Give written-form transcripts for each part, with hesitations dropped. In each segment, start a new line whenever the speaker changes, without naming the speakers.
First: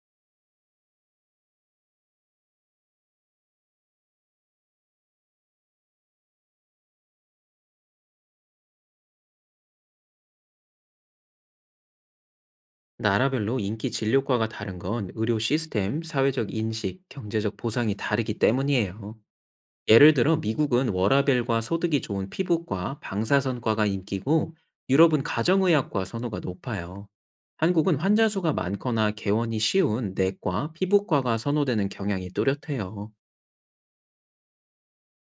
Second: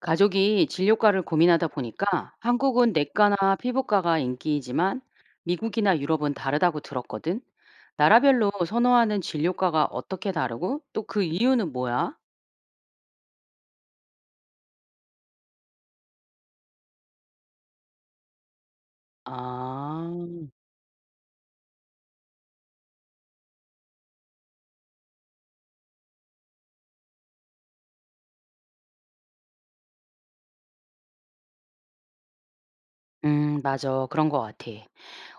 가족이 진료과를 고민하다 보니까 한국은 내과나 피부과가 인기이지만 미국이나 유럽은 다르다고 들었거든. 나라별로 선호하는 진료과가 어떻게 다르고 또 그 이유는 뭐야?
나라별로 인기 진료 과가 다른 건 의료 시스템, 사회적 인식, 경제적 보상이 다르기 때문이에요.
아,
예를 들어 미국은 워라벨과 소득이 좋은 피부과, 방사선과가 인기고 유럽은 가정의학과 선호가 높아요. 한국은 환자 수가 많거나 개원이 쉬운 내과, 피부과가 선호되는 경향이 뚜렷해요.
맞아. 그런 것 같아.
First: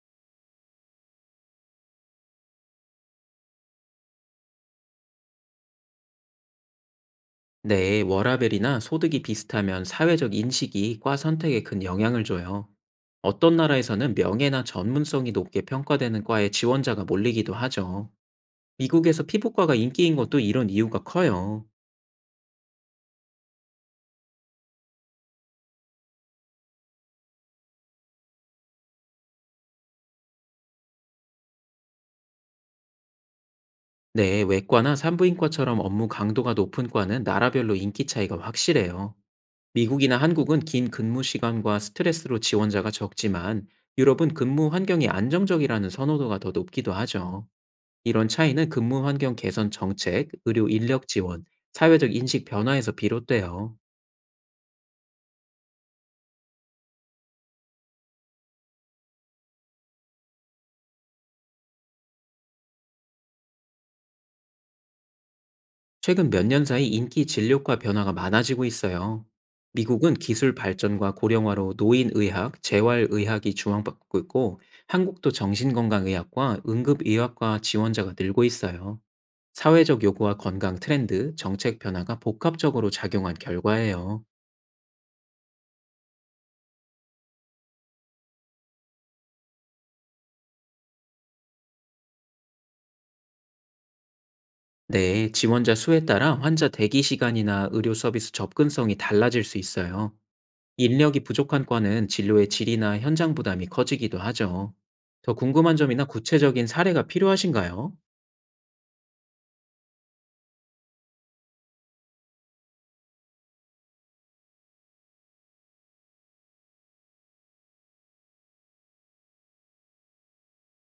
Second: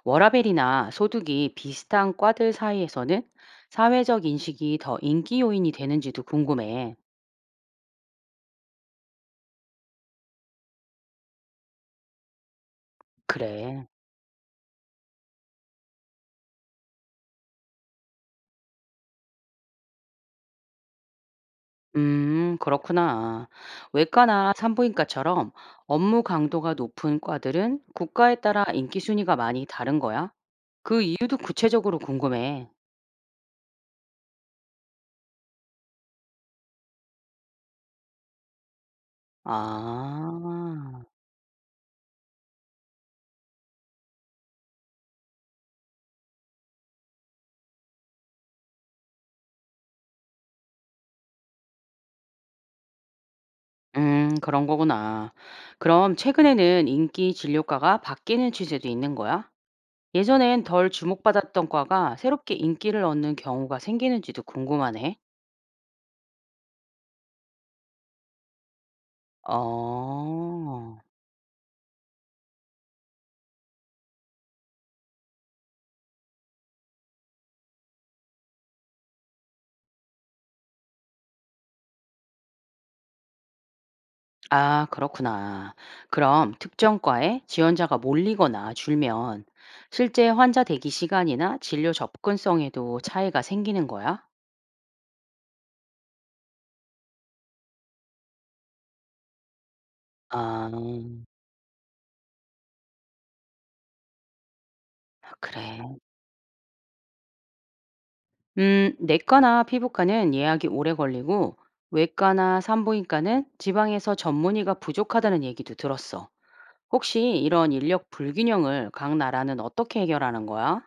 워라밸이나 소득이 비슷한 과들 사이에서는 사회적 인식이 더 인기 요인이 되는지도 궁금해.
네, 워라밸이나 소득이 비슷하면 사회적 인식이 과 선택에 큰 영향을 줘요. 어떤
그래.
나라에서는 명예나 전문성이 높게 평가되는 과에 지원자가 몰리기도 하죠. 미국에서 피부과가 인기인 것도 이런 이유가 커요.
그렇구나. 외과나 산부인과처럼 업무 강도가 높은 과들은 국가에 따라 인기 순위가 많이 다른 거야? 이유도 구체적으로 궁금해.
네, 외과나 산부인과처럼 업무 강도가 높은 과는 나라별로 인기 차이가 확실해요. 미국이나 한국은 긴
아,
근무 시간과 스트레스로 지원자가 적지만 유럽은 근무 환경이 안정적이라는 선호도가 더 높기도 하죠. 이런 차이는 근무 환경 개선 정책, 의료 인력 지원, 사회적 인식 변화에서 비롯돼요.
그런 거구나. 그럼 최근에는 인기 진료과가 바뀌는 추세도 있는 거야? 예전엔 덜 주목받았던 과가 새롭게 인기를 얻는 경우가 생기는지도 궁금하네.
최근 몇 년 사이 인기 진료과 변화가 많아지고 있어요. 미국은 기술
어.
발전과 고령화로 노인의학, 재활의학이 주목받고 있고, 한국도 정신건강의학과 응급의학과 지원자가 늘고 있어요. 사회적 요구와 건강 트렌드, 정책 변화가 복합적으로 작용한 결과예요.
아, 그렇구나. 그럼 특정 과에 지원자가 몰리거나 줄면 실제 환자 대기 시간이나 진료 접근성에도 차이가 생기는 거야?
네, 지원자 수에 따라 환자 대기 시간이나 의료 서비스 접근성이 달라질 수 있어요.
아,
인력이 부족한 과는 진료의 질이나 현장 부담이 커지기도 하죠. 더 궁금한
그래.
점이나 구체적인 사례가 필요하신가요?
내과나 피부과는 예약이 오래 걸리고 외과나 산부인과는 지방에서 전문의가 부족하다는 얘기도 들었어. 혹시 이런 인력 불균형을 각 나라는 어떻게 해결하는 거야?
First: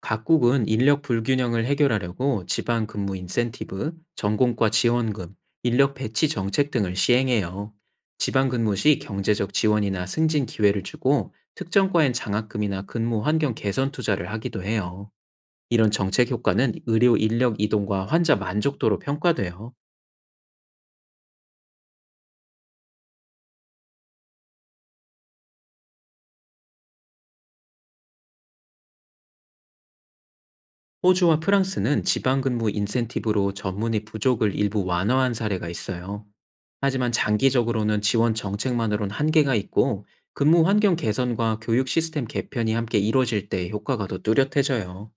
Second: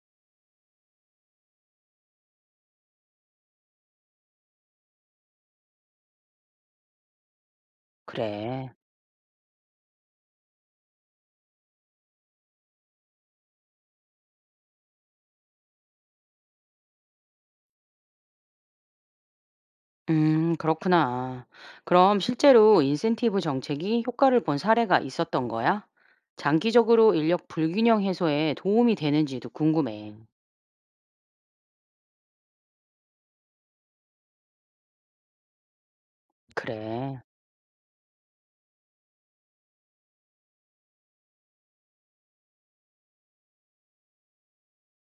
각국은 인력 불균형을 해결하려고 지방 근무 인센티브, 전공과 지원금, 인력 배치 정책 등을 시행해요. 지방
그래.
근무 시 경제적 지원이나 승진 기회를 주고 특정 과엔 장학금이나 근무 환경 개선 투자를 하기도 해요. 이런 정책 효과는 의료 인력 이동과 환자 만족도로 평가돼요.
그렇구나. 그럼 실제로 인센티브 정책이 효과를 본 사례가 있었던 거야? 장기적으로 인력 불균형 해소에 도움이 되는지도 궁금해.
호주와 프랑스는 지방근무 인센티브로 전문의 부족을 일부 완화한 사례가 있어요. 하지만
그래.
장기적으로는 지원 정책만으론 한계가 있고 근무 환경 개선과 교육 시스템 개편이 함께 이뤄질 때 효과가 더 뚜렷해져요.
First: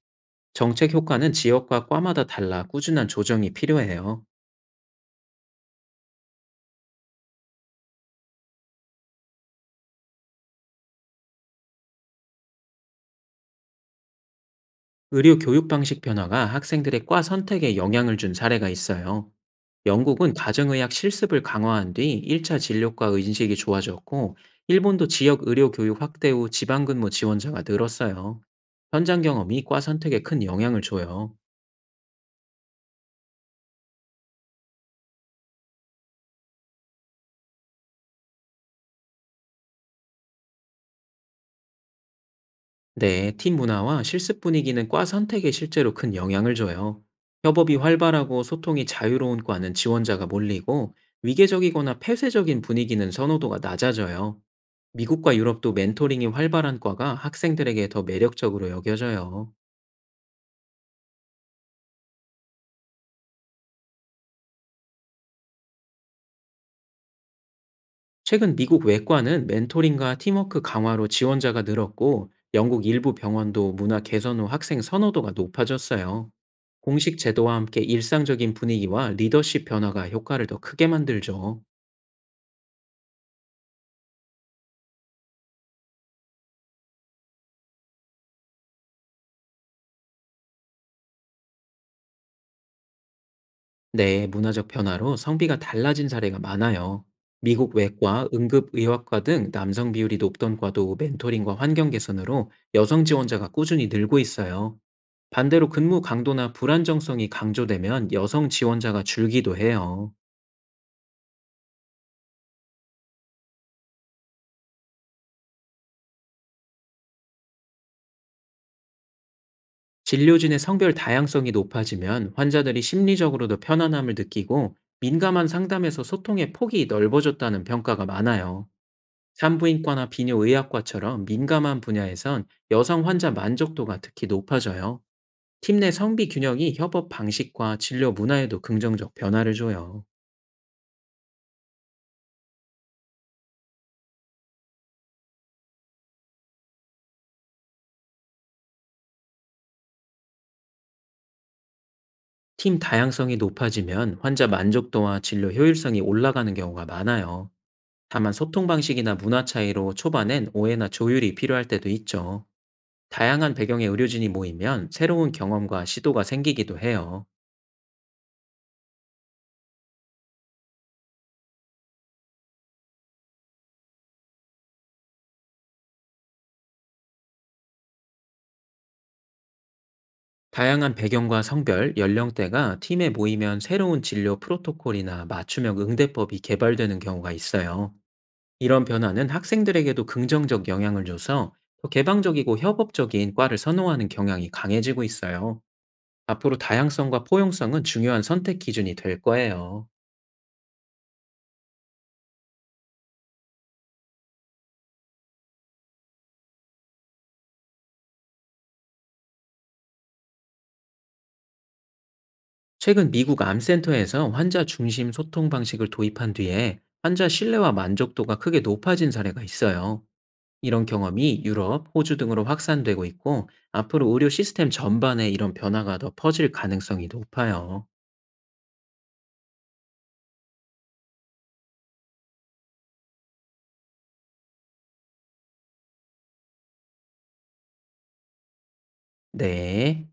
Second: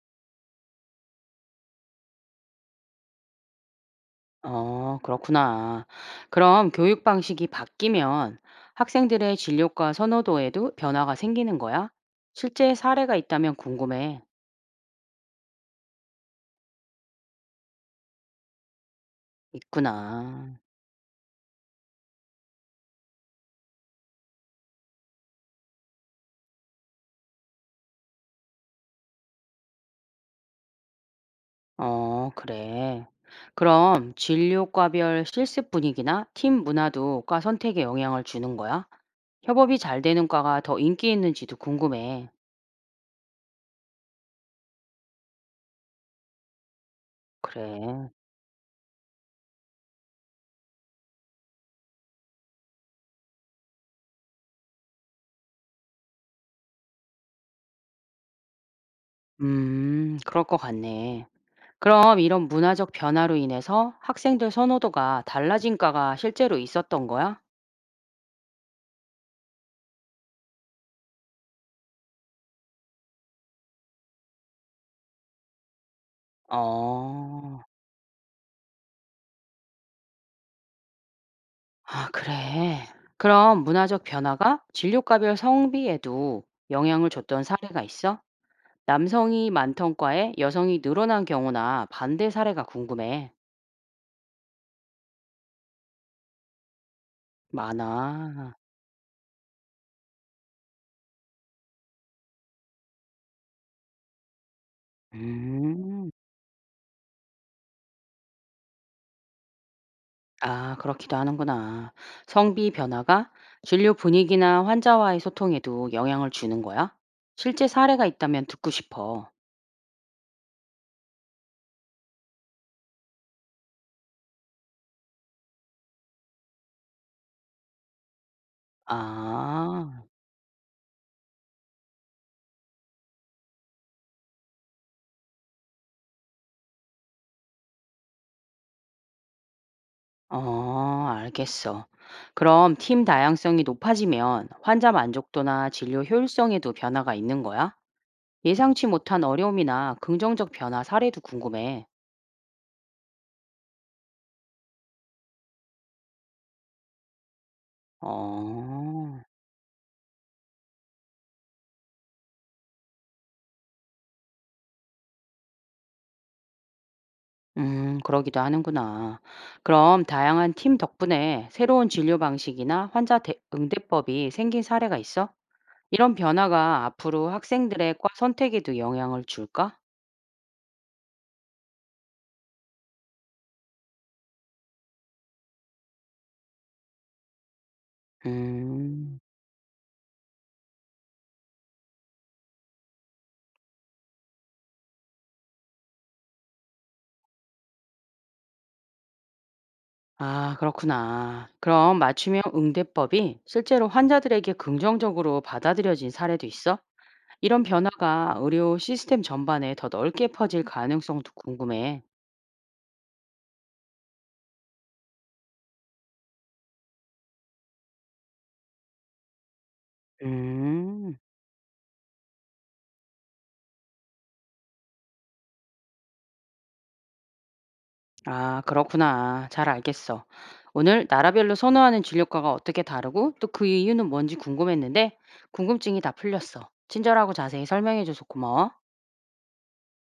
정책 효과는 지역과 과마다 달라 꾸준한 조정이 필요해요.
어, 그렇구나. 그럼 교육 방식이 바뀌면 학생들의 진로과 선호도에도 변화가 생기는 거야? 실제 사례가 있다면 궁금해.
의료 교육 방식 변화가 학생들의 과 선택에 영향을 준 사례가 있어요. 영국은
있구나.
가정의학 실습을 강화한 뒤 1차 진료과 인식이 좋아졌고, 일본도 지역 의료 교육 확대 후 지방 근무 지원자가 늘었어요. 현장 경험이 과 선택에 큰 영향을 줘요.
어, 그래. 그럼 진료과별 실습 분위기나 팀 문화도 과 선택에 영향을 주는 거야? 협업이 잘 되는 과가 더 인기 있는지도 궁금해.
네, 팀 문화와 실습 분위기는 과 선택에 실제로 큰 영향을 줘요. 협업이
그래.
활발하고 소통이 자유로운 과는 지원자가 몰리고, 위계적이거나 폐쇄적인 분위기는 선호도가 낮아져요. 미국과 유럽도 멘토링이 활발한 과가 학생들에게 더 매력적으로 여겨져요.
그럴 것 같네. 그럼 이런 문화적 변화로 인해서 학생들 선호도가 달라진 과가 실제로 있었던 거야?
최근 미국 외과는 멘토링과 팀워크 강화로 지원자가 늘었고, 영국 일부 병원도 문화 개선 후 학생 선호도가 높아졌어요. 공식 제도와
어,
함께 일상적인 분위기와 리더십 변화가 효과를 더 크게 만들죠.
아, 그래. 그럼 문화적 변화가 진료과별 성비에도 영향을 줬던 사례가 있어? 남성이 많던 과에 여성이 늘어난 경우나 반대 사례가 궁금해.
네, 문화적 변화로 성비가 달라진 사례가 많아요. 미국 외과,
많아.
응급의학과 등 남성 비율이 높던 과도 멘토링과 환경 개선으로 여성 지원자가 꾸준히 늘고 있어요. 반대로 근무
음.
강도나 불안정성이 강조되면 여성 지원자가 줄기도 해요.
아, 그렇기도 하는구나. 성비 변화가 진료 분위기나 환자와의 소통에도 영향을 주는 거야? 실제 사례가 있다면 듣고 싶어.
진료진의 성별 다양성이 높아지면 환자들이 심리적으로도 편안함을 느끼고 민감한 상담에서 소통의 폭이 넓어졌다는 평가가 많아요.
아,
산부인과나 비뇨의학과처럼 민감한 분야에선 여성 환자 만족도가 특히 높아져요. 팀 내 성비 균형이 협업 방식과 진료 문화에도 긍정적 변화를 줘요.
어, 알겠어. 그럼 팀 다양성이 높아지면 환자 만족도나 진료 효율성에도 변화가 있는 거야? 예상치 못한 어려움이나 긍정적 변화 사례도 궁금해.
팀 다양성이 높아지면 환자 만족도와 진료 효율성이 올라가는 경우가 많아요. 다만 소통 방식이나
어.
문화 차이로 초반엔 오해나 조율이 필요할 때도 있죠. 다양한 배경의 의료진이 모이면 새로운 경험과 시도가 생기기도 해요.
그러기도 하는구나. 그럼 다양한 팀 덕분에 새로운 진료 방식이나 응대법이 생긴 사례가 있어? 이런 변화가 앞으로 학생들의 과 선택에도 영향을 줄까?
다양한 배경과 성별, 연령대가 팀에 모이면 새로운 진료 프로토콜이나 맞춤형 응대법이 개발되는 경우가 있어요. 이런
음,
변화는 학생들에게도 긍정적 영향을 줘서 더 개방적이고 협업적인 과를 선호하는 경향이 강해지고 있어요. 앞으로 다양성과 포용성은 중요한 선택 기준이 될 거예요.
아, 그렇구나. 그럼 맞춤형 응대법이 실제로 환자들에게 긍정적으로 받아들여진 사례도 있어? 이런 변화가 의료 시스템 전반에 더 넓게 퍼질 가능성도 궁금해.
최근 미국 암센터에서 환자 중심 소통 방식을 도입한 뒤에 환자 신뢰와 만족도가 크게 높아진 사례가 있어요. 이런
음.
경험이 유럽, 호주 등으로 확산되고 있고 앞으로 의료 시스템 전반에 이런 변화가 더 퍼질 가능성이 높아요.
아, 그렇구나. 잘 알겠어. 오늘 나라별로 선호하는 진료과가 어떻게 다르고 또 그 이유는 뭔지 궁금했는데 궁금증이 다 풀렸어. 친절하고 자세히 설명해줘서 고마워.
네.